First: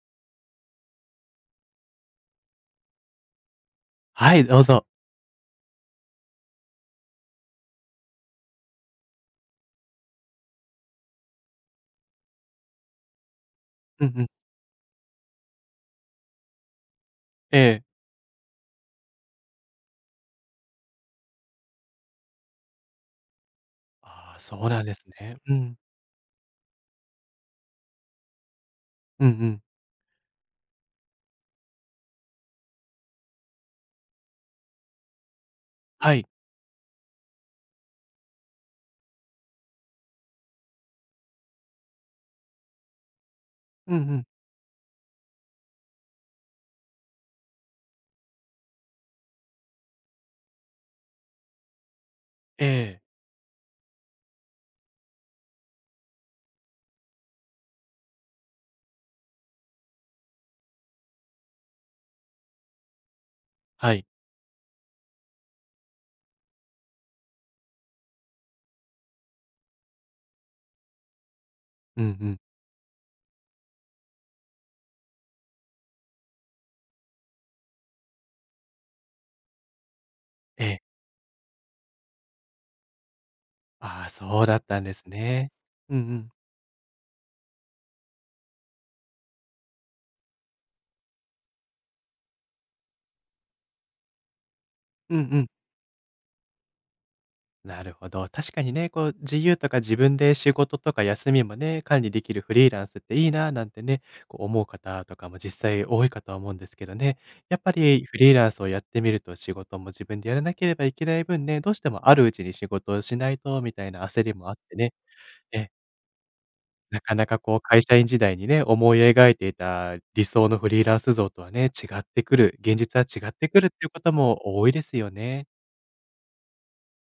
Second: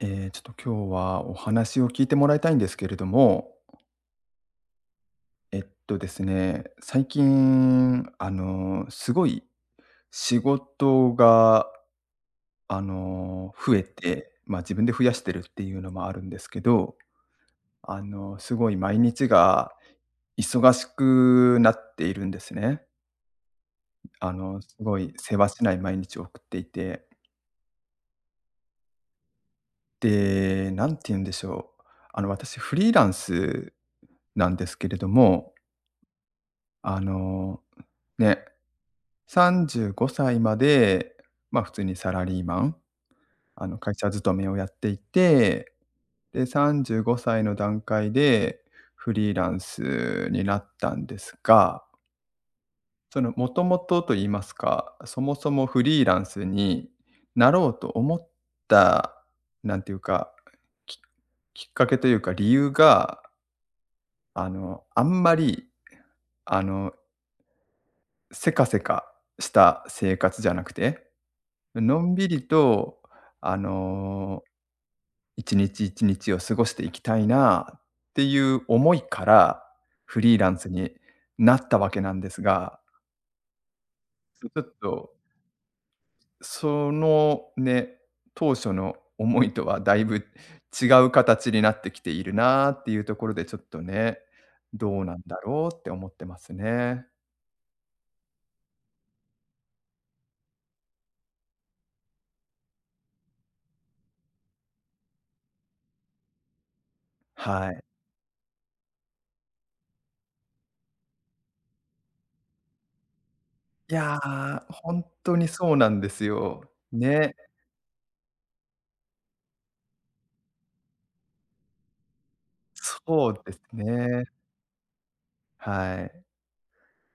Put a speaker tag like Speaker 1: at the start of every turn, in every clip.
Speaker 1: ちょっと今日はお話を聞いてもらいたいんですけれども、
Speaker 2: はい、どうぞ。
Speaker 1: えっとですね、最近、すごい仕事が、増え
Speaker 2: うんうん。
Speaker 1: て、まあ自分で増やしてるっていうのもあるんですけど、
Speaker 2: ええ。
Speaker 1: すごい毎日が忙しくなっているんですね。
Speaker 2: ああ、そう
Speaker 1: す
Speaker 2: なんで
Speaker 1: ご
Speaker 2: す
Speaker 1: いせ
Speaker 2: ね。
Speaker 1: わ
Speaker 2: う
Speaker 1: しな
Speaker 2: ん。
Speaker 1: い毎日を送っていて、
Speaker 2: うんうん。
Speaker 1: で、なんて言うんでしょう。私、フリーランスなんですけれども、
Speaker 2: はい。
Speaker 1: あの、ね、35歳まで、まあ、普通にサラリーマン、会
Speaker 2: うん
Speaker 1: 社
Speaker 2: うん。
Speaker 1: 勤めをやっていて、で、35歳の段階でフリーランスになったんですが、
Speaker 2: ええ。
Speaker 1: その、もともとと言いますか、そもそもフリーランスになろうと思った、なんていうか、ききっかけというか、理由が、
Speaker 2: はい。
Speaker 1: あんまり、あの、せかせかした生活じゃなくての
Speaker 2: うんう
Speaker 1: んび
Speaker 2: ん。
Speaker 1: りと、あの、1日1日を過ごしていきたいなっていう思いから、フリーラン
Speaker 2: え
Speaker 1: ス
Speaker 2: え。
Speaker 1: になったわけなんですが、
Speaker 2: ああ、そ
Speaker 1: ち
Speaker 2: うだ
Speaker 1: ょ
Speaker 2: っ
Speaker 1: っ
Speaker 2: たんです
Speaker 1: と、
Speaker 2: ね。うんうん。
Speaker 1: そのね、当初の思いとはだいぶ違う形になってきているなっていうところで、ちょっとね、どうな
Speaker 2: うん
Speaker 1: ん
Speaker 2: う
Speaker 1: だ
Speaker 2: ん。
Speaker 1: ろうって思ってますね。
Speaker 2: なるほど。確かにね、こう、自由とか自分で仕事とか休みもね、管理できるフリーランスっていいななんてね、こう思う方とかも実際多いかとは思うんですけどね。やっ
Speaker 1: は
Speaker 2: ぱ
Speaker 1: い。
Speaker 2: りフリーランスをやってみると仕事も自分でやらなければいけない分ね、どうしてもあるうちに仕事をしないとみたい
Speaker 1: い
Speaker 2: な
Speaker 1: や、
Speaker 2: 焦りもあって
Speaker 1: ほ
Speaker 2: ね。
Speaker 1: んとに
Speaker 2: ええ。
Speaker 1: そうなんですよ。
Speaker 2: なかな
Speaker 1: ね、
Speaker 2: かこう会社員時代にね、思い描いていた理想のフリーランス像とはね、違ってくる、現実は違
Speaker 1: そ
Speaker 2: っ
Speaker 1: う
Speaker 2: て
Speaker 1: で
Speaker 2: く
Speaker 1: す
Speaker 2: るっていうこと
Speaker 1: ね。
Speaker 2: も多いですよね。
Speaker 1: はい。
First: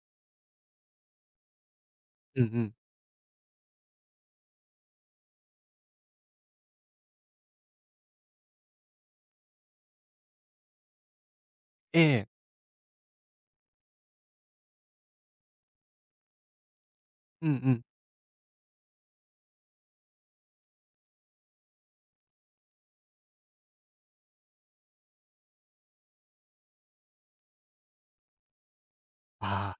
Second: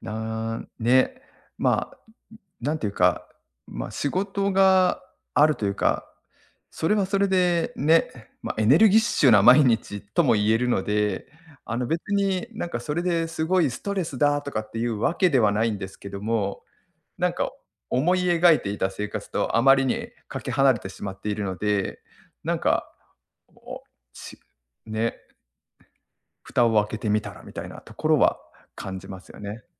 Speaker 1: なーね、まあ、
Speaker 2: うんう
Speaker 1: な
Speaker 2: ん。
Speaker 1: んていうか、まあ、仕事があるというか、それはそれでね、まあ、エネルギッシュな毎日とも言えるので、
Speaker 2: え
Speaker 1: 別
Speaker 2: え。
Speaker 1: になんかそれですごいストレスだとかっていうわけではないんですけども、なん
Speaker 2: う
Speaker 1: か
Speaker 2: んうん。
Speaker 1: 思い描いていた生活とあまりにかけ離れてしまっているので、なんか、おしね、蓋を開けてみたらみたいなところは感じますよね。
Speaker 2: あ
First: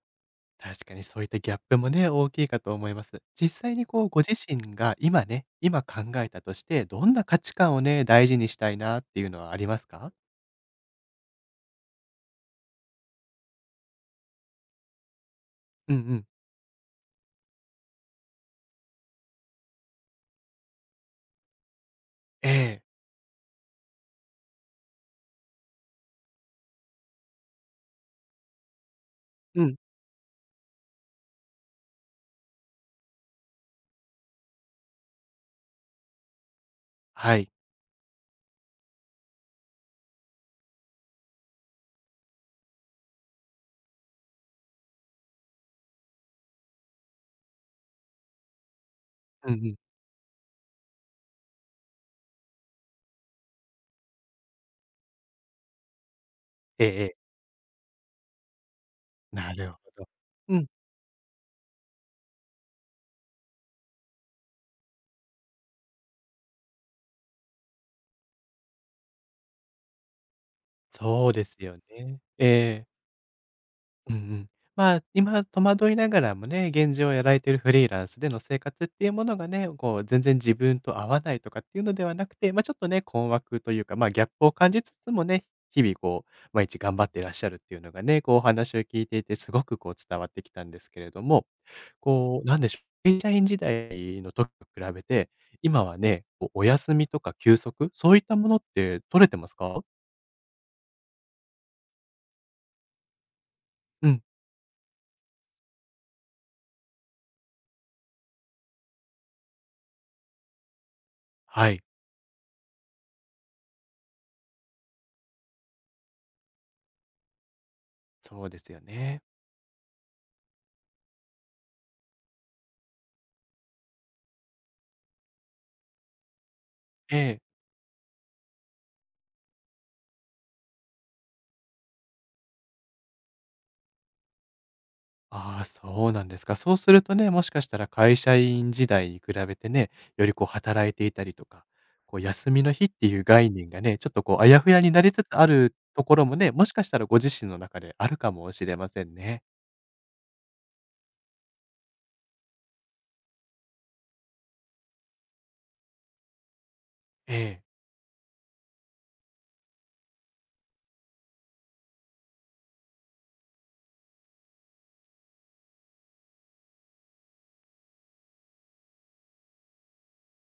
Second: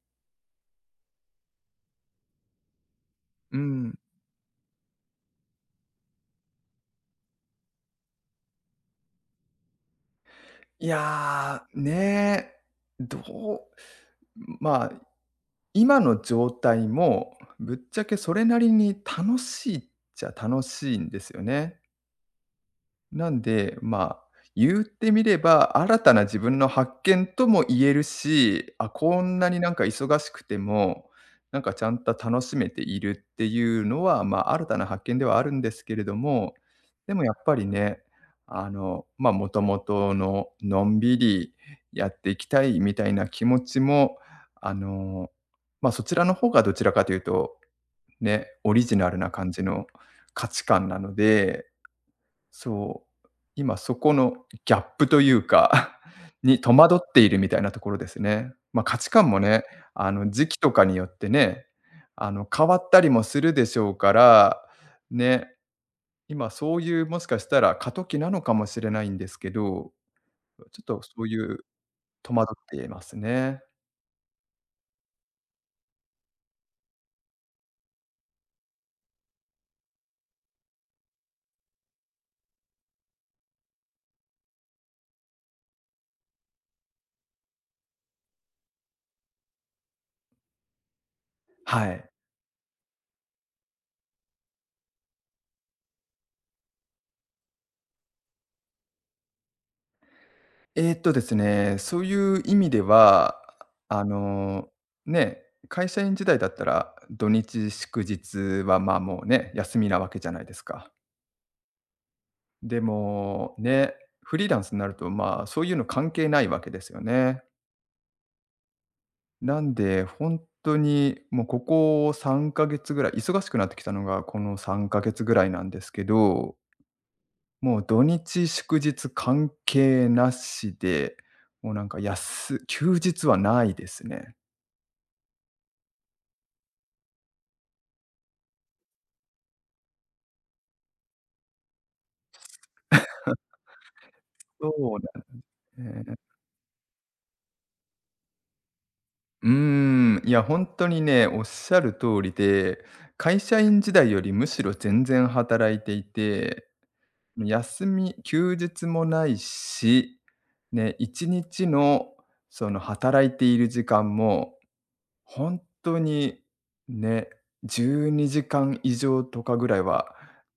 Speaker 2: あ、確かにそういったギャップもね、大きいかと思います。実
Speaker 1: う
Speaker 2: 際に
Speaker 1: ん。
Speaker 2: こうご自身が今ね、今考えたとして、どんな価値観をね、大事にしたいなっていうのはありますか？
Speaker 1: いやー、ね、えどうまあ、
Speaker 2: うん
Speaker 1: 今
Speaker 2: う
Speaker 1: の
Speaker 2: ん。
Speaker 1: 状態もぶっちゃけそれなりに楽しいっちゃ楽しいんですよね。
Speaker 2: ええ。
Speaker 1: なんで、まあ、言ってみれば、新たな自分の発見とも言えるし、あ、こんなに
Speaker 2: う
Speaker 1: なん
Speaker 2: ん。
Speaker 1: か忙しくても、なんかちゃんと楽しめているっていうのは、まあ、新たな発見ではあるんですけれども、でもやっ
Speaker 2: はい。
Speaker 1: ぱりね、まあ、もともとののんびりやっていきたいみたいな気持ちも、あの、まあ、そちらの方がどちらかというと、ね、オリジナルな
Speaker 2: う
Speaker 1: 感
Speaker 2: んう
Speaker 1: じ
Speaker 2: ん。
Speaker 1: の価値観なのでそう、今そこのギャップというか に戸
Speaker 2: ええ
Speaker 1: 惑っ
Speaker 2: ええ。
Speaker 1: ているみたいなところですね。まあ、価値観も
Speaker 2: な
Speaker 1: ね、
Speaker 2: るほど。
Speaker 1: 時期
Speaker 2: うん、
Speaker 1: とかによってね、変わったりもするでしょうから、ね、今そういうもしかしたら過渡期なのかもしれないんですけど、ちょっとそう
Speaker 2: そう
Speaker 1: い
Speaker 2: です
Speaker 1: う
Speaker 2: よね。
Speaker 1: 戸惑って
Speaker 2: ええ。
Speaker 1: いますね。
Speaker 2: うんうん。まあ、今戸惑いながらもね、現状をやられてるフリーランスでの生活っていうものがね、こう全然自分と合わないとかっていうのではなくて、まあ、ちょっとね、困惑というか、まあ、ギャップを感じつつもね、日々こう、毎日頑張っていらっしゃるっていうのがね、こうお話を聞いていてすごくこう伝わってきたんですけれども、
Speaker 1: はい。
Speaker 2: こう、なんでしょう、会社員時代の時と比べて、今はね、こうお休みとか休息、そういったものって取れてますか？
Speaker 1: ですね、そういう意味では、あ
Speaker 2: うん、
Speaker 1: の、ね、会社員時代だったら、土日祝日は、まあ、もうね、休みなわけじゃないですか。
Speaker 2: はい、
Speaker 1: でも、ね、フリーランスになると、まあ、そういうの関係ないわけですよね。
Speaker 2: そうですよね。
Speaker 1: なんで、本当にもうここ3ヶ月ぐらい、忙しくなってきたのがこの3ヶ月ぐらいなんですけど、
Speaker 2: ええ。
Speaker 1: もう土日祝日関係なしで、もうなんか休日はないですね。
Speaker 2: ああ、そうなんですか。そうするとね、もしかしたら会社員時代に比べてね、よりこう働いていたりとか、こう休みの日っていう概念がね、ちょっとこうあやふやに
Speaker 1: そう
Speaker 2: なり
Speaker 1: だ
Speaker 2: つつあるとこ
Speaker 1: ね。
Speaker 2: ろもね、もしかしたらご自身の中であるかもしれませんね。
Speaker 1: うーん、いや、本当にね、おっしゃる通りで、会社員時代よりむしろ全然働いていて、
Speaker 2: ええ。
Speaker 1: 休日もないし、ね、1日のその働いている時間も、本当にね、12時間以上とかぐらいは、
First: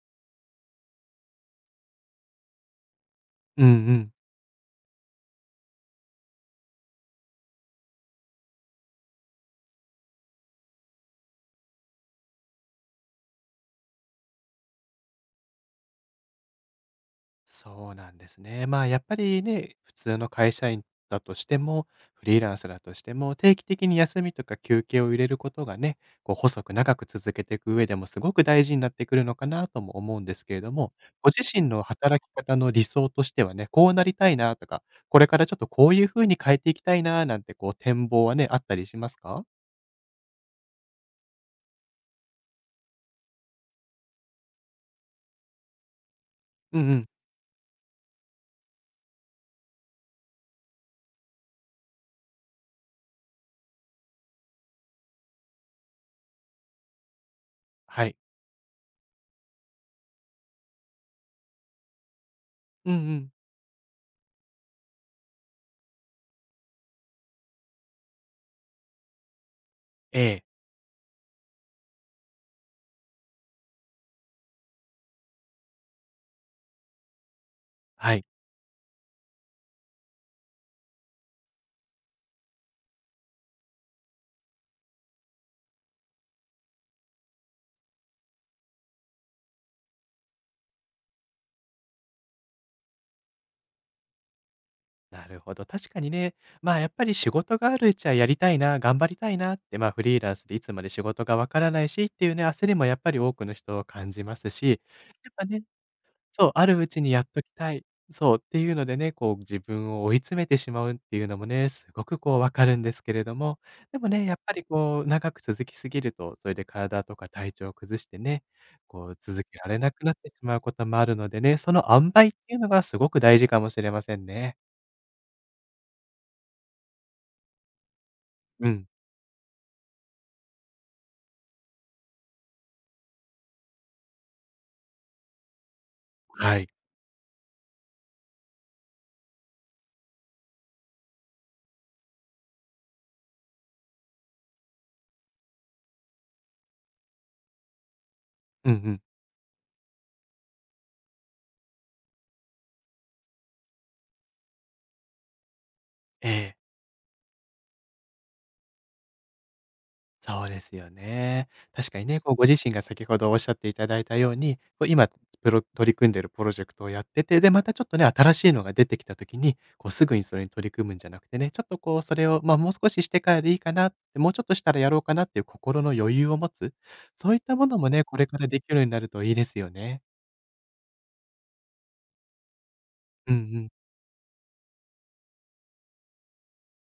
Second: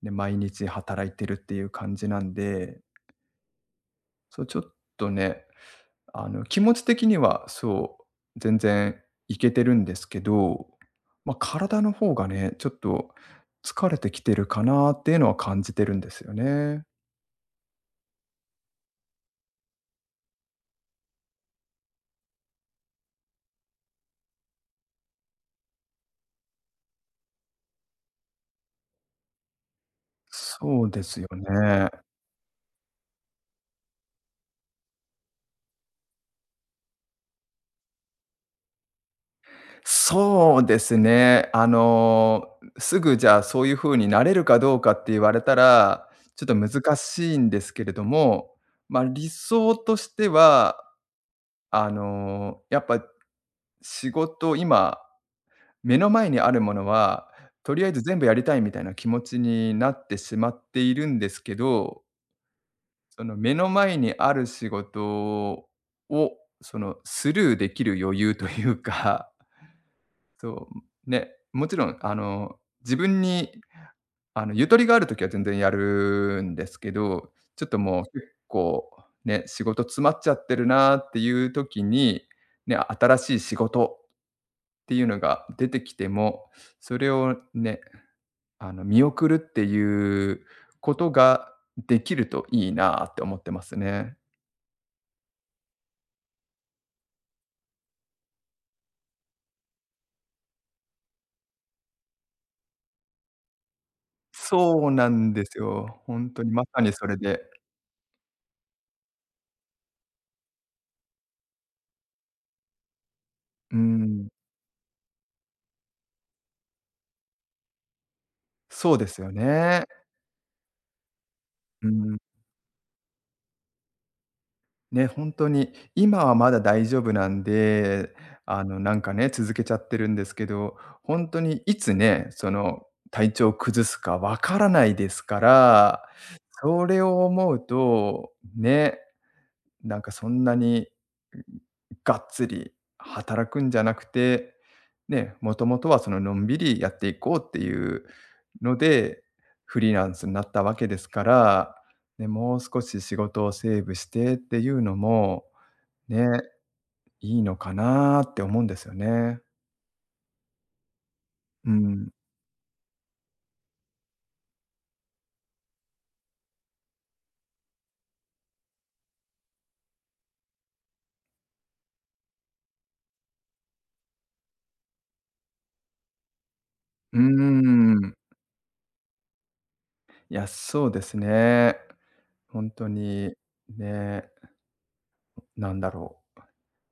Speaker 1: ね、毎日働いてるっていう感じなんで、
Speaker 2: うんうん。
Speaker 1: そう、ちょっとね気持ち的にはそう、全然いけてるんですけど、まあ、体の方がね、ちょっと疲れてきてるかなっていうのは感じてるんですよね。
Speaker 2: そうなんですね。まあ、やっぱりね、普通の会社員だとしても、フリーランスだとしても、定期的に休みとか休憩を入れることがね、こう細く長く続けていく上でもすごく大事になってくるのかなとも思うんですけれど
Speaker 1: そう
Speaker 2: も、
Speaker 1: ですよ
Speaker 2: ご自身の
Speaker 1: ね。
Speaker 2: 働き方の理想としてはね、こうなりたいなとか、これからちょっとこういう風に変えていきたいななんてこう展望はね、あったりしますか？
Speaker 1: そうですね。すぐじゃあ、そういう風になれるかどうかって言われたら、ちょっと
Speaker 2: うんう
Speaker 1: 難
Speaker 2: ん。
Speaker 1: しいんですけれども、まあ、理想としては、やっぱ仕事今目の前にあるものは、とりあえず
Speaker 2: はい。
Speaker 1: 全部やりたいみたいな気持ちになってしまっているんですけど、
Speaker 2: うんう
Speaker 1: そ
Speaker 2: ん。
Speaker 1: の目の前にある仕事をそのスルーできる余裕というか、
Speaker 2: え え、
Speaker 1: そう、ね、もちろんあの自分にあのゆとりがあるときは全然やるんですけど、ちょっともう
Speaker 2: はい。
Speaker 1: 結構ね、仕事詰まっちゃってるなっていう時に、ね、新しい仕事っていうのが出てきても、それをね、見送るっていうことができるといいなって思ってますね。
Speaker 2: なるほど。確かにね、まあやっぱり仕事があるうちはやりたいな、頑張りたいなって、まあフリーランスでいつまで仕事がわからないしっていうね、焦りもやっぱり多くの人を感じますし、
Speaker 1: そうな
Speaker 2: や
Speaker 1: ん
Speaker 2: っ
Speaker 1: で
Speaker 2: ぱ
Speaker 1: す
Speaker 2: ね、
Speaker 1: よ。ほんと
Speaker 2: そ
Speaker 1: に
Speaker 2: う、
Speaker 1: ま
Speaker 2: ある
Speaker 1: さ
Speaker 2: う
Speaker 1: に
Speaker 2: ち
Speaker 1: そ
Speaker 2: に
Speaker 1: れ
Speaker 2: やっ
Speaker 1: で。
Speaker 2: ときたい、そうっていうのでね、こう自分を追い詰めてしまうっていうのもね、すごくこうわかるんですけれども、
Speaker 1: う
Speaker 2: でもね、
Speaker 1: ん。
Speaker 2: やっぱりこう長く続きすぎると、それで体とか体調を崩してね、
Speaker 1: そうで
Speaker 2: こう
Speaker 1: すよ
Speaker 2: 続けられ
Speaker 1: ね。
Speaker 2: なくなってしまうこともあるのでね、その
Speaker 1: う
Speaker 2: 塩
Speaker 1: ん。
Speaker 2: 梅っていうのがすごく大事かもしれませんね。
Speaker 1: ね、ほんとに今はまだ大丈夫なんで、
Speaker 2: うん。
Speaker 1: なんかね、続けちゃってるんですけど、ほんとにいつね、その、体調を崩すかわからないですから、
Speaker 2: はい。
Speaker 1: それを思うと、ね、なんかそんなに、がっつり働くんじゃなくて、ね、もともとはそののんびりやっていこうっていう
Speaker 2: うん
Speaker 1: の
Speaker 2: うん。
Speaker 1: で、フリーランスになったわけですから、ね、もう少し仕事をセーブしてっていうのも、ね、
Speaker 2: ええ、
Speaker 1: いいのかなって思うんですよね。
Speaker 2: そうですよね。
Speaker 1: う
Speaker 2: 確かに
Speaker 1: ん。
Speaker 2: ね、こうご自身が先ほどおっしゃっていただいたように、こう今プロ取り組んでいるプロジェクトをやってて、で、またちょっとね、新しいのが出てきた時に、こうすぐにそれに取り組むんじゃなくてね、ちょっとこうそれを、ま、もう少ししてからでいいかなって、もうちょっとしたらやろうかなっていう心の余裕を持つ、
Speaker 1: うー
Speaker 2: そういったものもね、
Speaker 1: ん。
Speaker 2: これからできるようになるといいですよね。
Speaker 1: いや、そうですね。本当
Speaker 2: う
Speaker 1: に、
Speaker 2: んうん。
Speaker 1: ね、なんだろう。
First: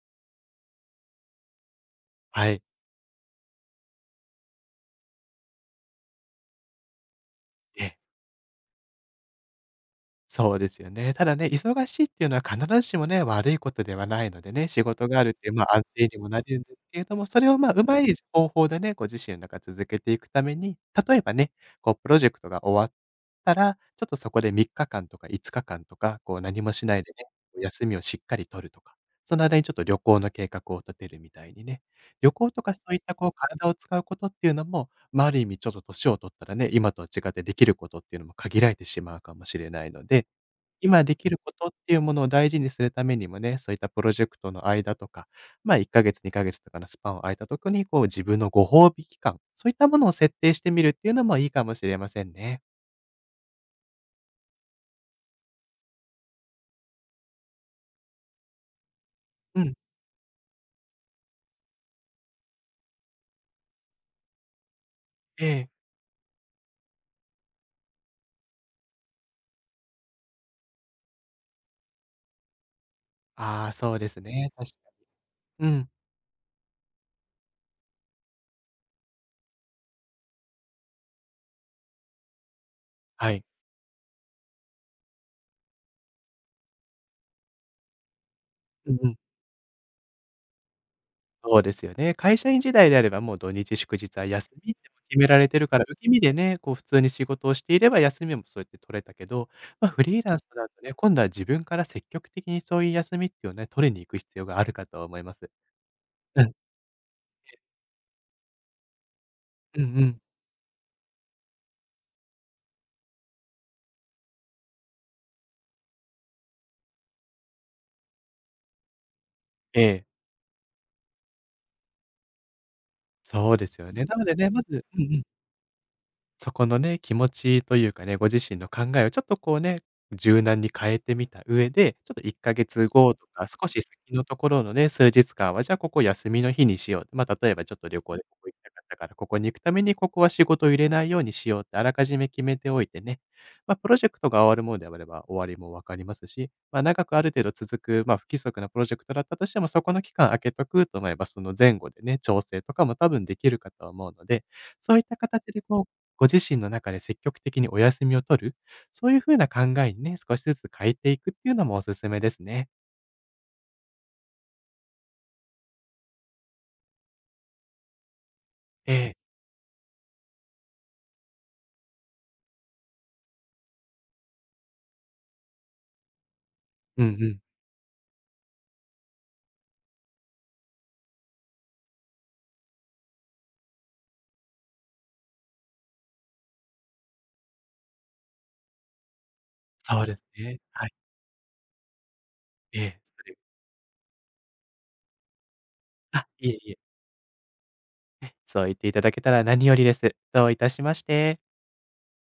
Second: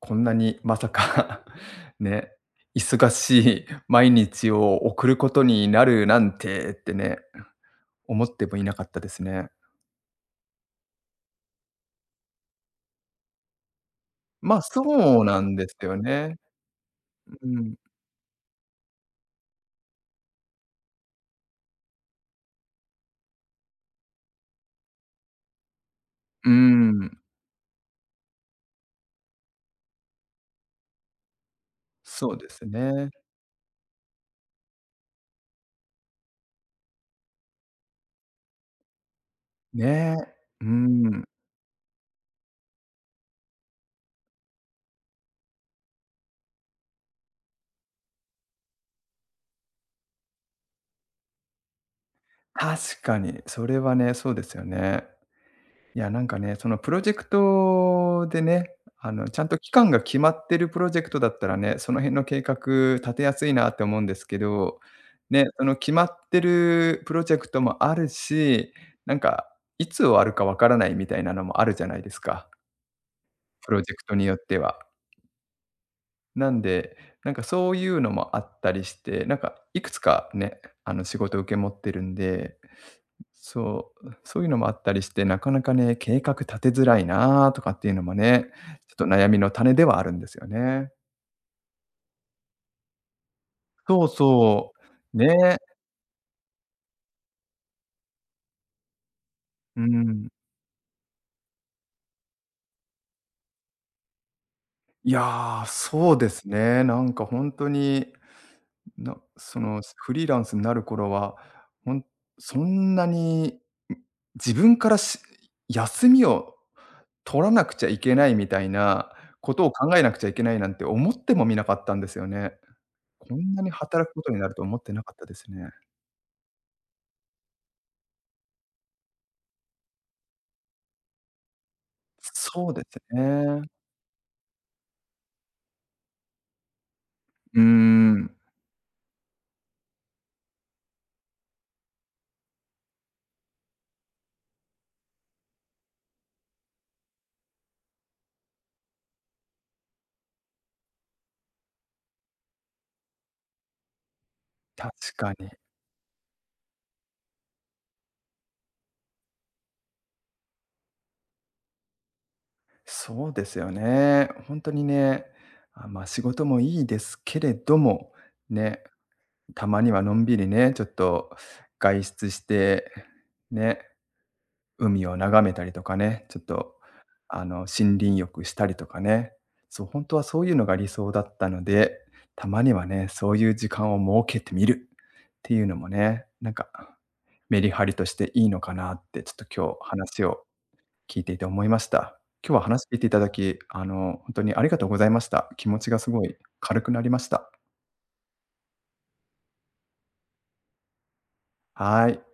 Speaker 1: こんなにまさか ね、
Speaker 2: はい。
Speaker 1: 忙しい毎日を送ることになるなんてってね、
Speaker 2: ええ。
Speaker 1: 思ってもいなかったですね。
Speaker 2: そうですよね。ただね、忙しいっていうのは必ずしもね、悪いことではないので
Speaker 1: まあ、
Speaker 2: ね、
Speaker 1: そ
Speaker 2: 仕事が
Speaker 1: う
Speaker 2: あるっ
Speaker 1: な
Speaker 2: ていう、
Speaker 1: ん
Speaker 2: ま
Speaker 1: です
Speaker 2: あ、安
Speaker 1: よ
Speaker 2: 定にも
Speaker 1: ね。
Speaker 2: なるんですけれども、そ
Speaker 1: う
Speaker 2: れを、まあ、
Speaker 1: ん。
Speaker 2: うまい方法でね、ご自身の中続けていくために、例えばね、こうプロジェクトが終わったら、ちょっとそこで3日間とか5日間とか、こう
Speaker 1: う
Speaker 2: 何もしないで
Speaker 1: ん。
Speaker 2: ね、休みをしっかり取るとか、その間にちょっと旅行の計画を立てるみたいにね、旅
Speaker 1: そうで
Speaker 2: 行と
Speaker 1: す
Speaker 2: かそういっ
Speaker 1: ね。
Speaker 2: たこう体を使うことっていうのもまあ、ある意味ちょっと年を取ったらね、今とは違ってできることっていうのも限られてしまうかもしれないの
Speaker 1: ね。
Speaker 2: で、
Speaker 1: う
Speaker 2: 今で
Speaker 1: ん。
Speaker 2: きることっていうものを大事にするためにもね、そういったプロジェクトの間とか、ま、1か月、2か月とかのスパンを空いた時に、こう自分のご褒美期間、そういったものを設定してみるっていうのもいいかもしれませんね。
Speaker 1: 確かに、それはね、そうですよね。いや、なんかね、そのプロジェクトでね、ちゃんと
Speaker 2: う
Speaker 1: 期
Speaker 2: ん、
Speaker 1: 間が決まってるプロジェクトだったらね、その辺の計画立てやすいなって思うんですけど、ね、
Speaker 2: え
Speaker 1: その
Speaker 2: え。
Speaker 1: 決まってるプロジェクトもあるし、なんか、いつ終わるかわからないみたいなのもあるじゃないですか、
Speaker 2: あ
Speaker 1: プ
Speaker 2: あ、
Speaker 1: ロジ
Speaker 2: そ
Speaker 1: ェ
Speaker 2: う
Speaker 1: ク
Speaker 2: で
Speaker 1: ト
Speaker 2: す
Speaker 1: によっ
Speaker 2: ね、
Speaker 1: て
Speaker 2: 確
Speaker 1: は。
Speaker 2: かに。うん、
Speaker 1: なんで、なんかそういうのもあったりして、なんかいくつかね、仕事を受け持ってるんで、
Speaker 2: はい。
Speaker 1: そう、そういうのもあったりして、なかなかね、計画立てづらいなとかっていうのもね、
Speaker 2: う
Speaker 1: ち
Speaker 2: ん
Speaker 1: ょっと
Speaker 2: うん。
Speaker 1: 悩みの種ではあるんですよね。
Speaker 2: そうですよね。会社員時代であれば、もう土日祝
Speaker 1: そう
Speaker 2: 日は休
Speaker 1: そ
Speaker 2: みって
Speaker 1: う。
Speaker 2: 決められ
Speaker 1: ね。
Speaker 2: てるから、受け身でね、こう普通に仕事をしていれば休みもそうやって取れたけど、
Speaker 1: う
Speaker 2: まあ、フリー
Speaker 1: ん。
Speaker 2: ランスだとね、今度は自分から積極的にそういう休みっていうのをね、取りに行く必要があるかと
Speaker 1: い
Speaker 2: 思います。
Speaker 1: や、そうで
Speaker 2: う
Speaker 1: す
Speaker 2: ん。
Speaker 1: ね。なんかほんとに、そ
Speaker 2: う
Speaker 1: の、
Speaker 2: んう
Speaker 1: フ
Speaker 2: ん。
Speaker 1: リーランスになる頃は、ほんそんなに、ん、自分から休みを取らなくちゃいけないみたいなことを
Speaker 2: え
Speaker 1: 考え
Speaker 2: え、
Speaker 1: なくちゃいけないなんて思ってもみなかったんですよね。こん
Speaker 2: そう
Speaker 1: な
Speaker 2: で
Speaker 1: に
Speaker 2: すよね。
Speaker 1: 働く
Speaker 2: な
Speaker 1: こ
Speaker 2: の
Speaker 1: と
Speaker 2: で
Speaker 1: にな
Speaker 2: ね、
Speaker 1: ると
Speaker 2: ま
Speaker 1: 思っ
Speaker 2: ず
Speaker 1: て
Speaker 2: う
Speaker 1: なか
Speaker 2: ん
Speaker 1: っ
Speaker 2: うん。
Speaker 1: たですね。
Speaker 2: そこのね、気持ちというかね、ご自身の考えをちょっとこうね、柔軟に変えてみた上で、ちょっと1か
Speaker 1: そうで
Speaker 2: 月
Speaker 1: す
Speaker 2: 後とか、
Speaker 1: ね。
Speaker 2: 少し先のところのね、数日間は、じゃあここ休みの日にしよう。まあ、例え
Speaker 1: うー
Speaker 2: ばちょっと旅行で
Speaker 1: ん、
Speaker 2: ここ行きたかったから、ここに行くためにここは仕事を入れないようにしようってあらかじめ決めておいてね、まあ、プロジェクトが終わるものであれば終わりも分かりますし、まあ、長くある程度続く、まあ、不規則なプロジェクトだったとしても、そこの期間空けとくと思えば、その前後でね、調整とかも多分できるかと思うので、そういっ
Speaker 1: 確
Speaker 2: た
Speaker 1: か
Speaker 2: 形
Speaker 1: に。
Speaker 2: でこうご自身の中で積極的にお休みを取る、そういう風な考えにね、少しずつ変えていくっていうのもおすすめですね。
Speaker 1: そうですよね。ほんとにね、あ、ま、仕事もいいですけれども、ね、
Speaker 2: ええ。
Speaker 1: たまにはのんびりね、ちょっと外出して、ね、海を眺めたりとかね、ちょっと、
Speaker 2: うんうん。
Speaker 1: 森林浴したりとかね、そう、ほんとはそういうのが理想だったので、たまにはね、そういう時間を設けてみる。っていうのもね、なんか、メリハリとしていいのかなってちょっと今日
Speaker 2: そうで
Speaker 1: 話
Speaker 2: す
Speaker 1: を
Speaker 2: ね。はい。
Speaker 1: 聞いていて思いました。今日は話聞い
Speaker 2: え
Speaker 1: ていた
Speaker 2: え。そ
Speaker 1: だ
Speaker 2: れ
Speaker 1: き、本当にありがとうございました。気持ちがすご
Speaker 2: あ、
Speaker 1: い
Speaker 2: いえいえ。
Speaker 1: 軽くなりました。
Speaker 2: そう言っていただけたら何よりです。どういたしまして。
Speaker 1: はい。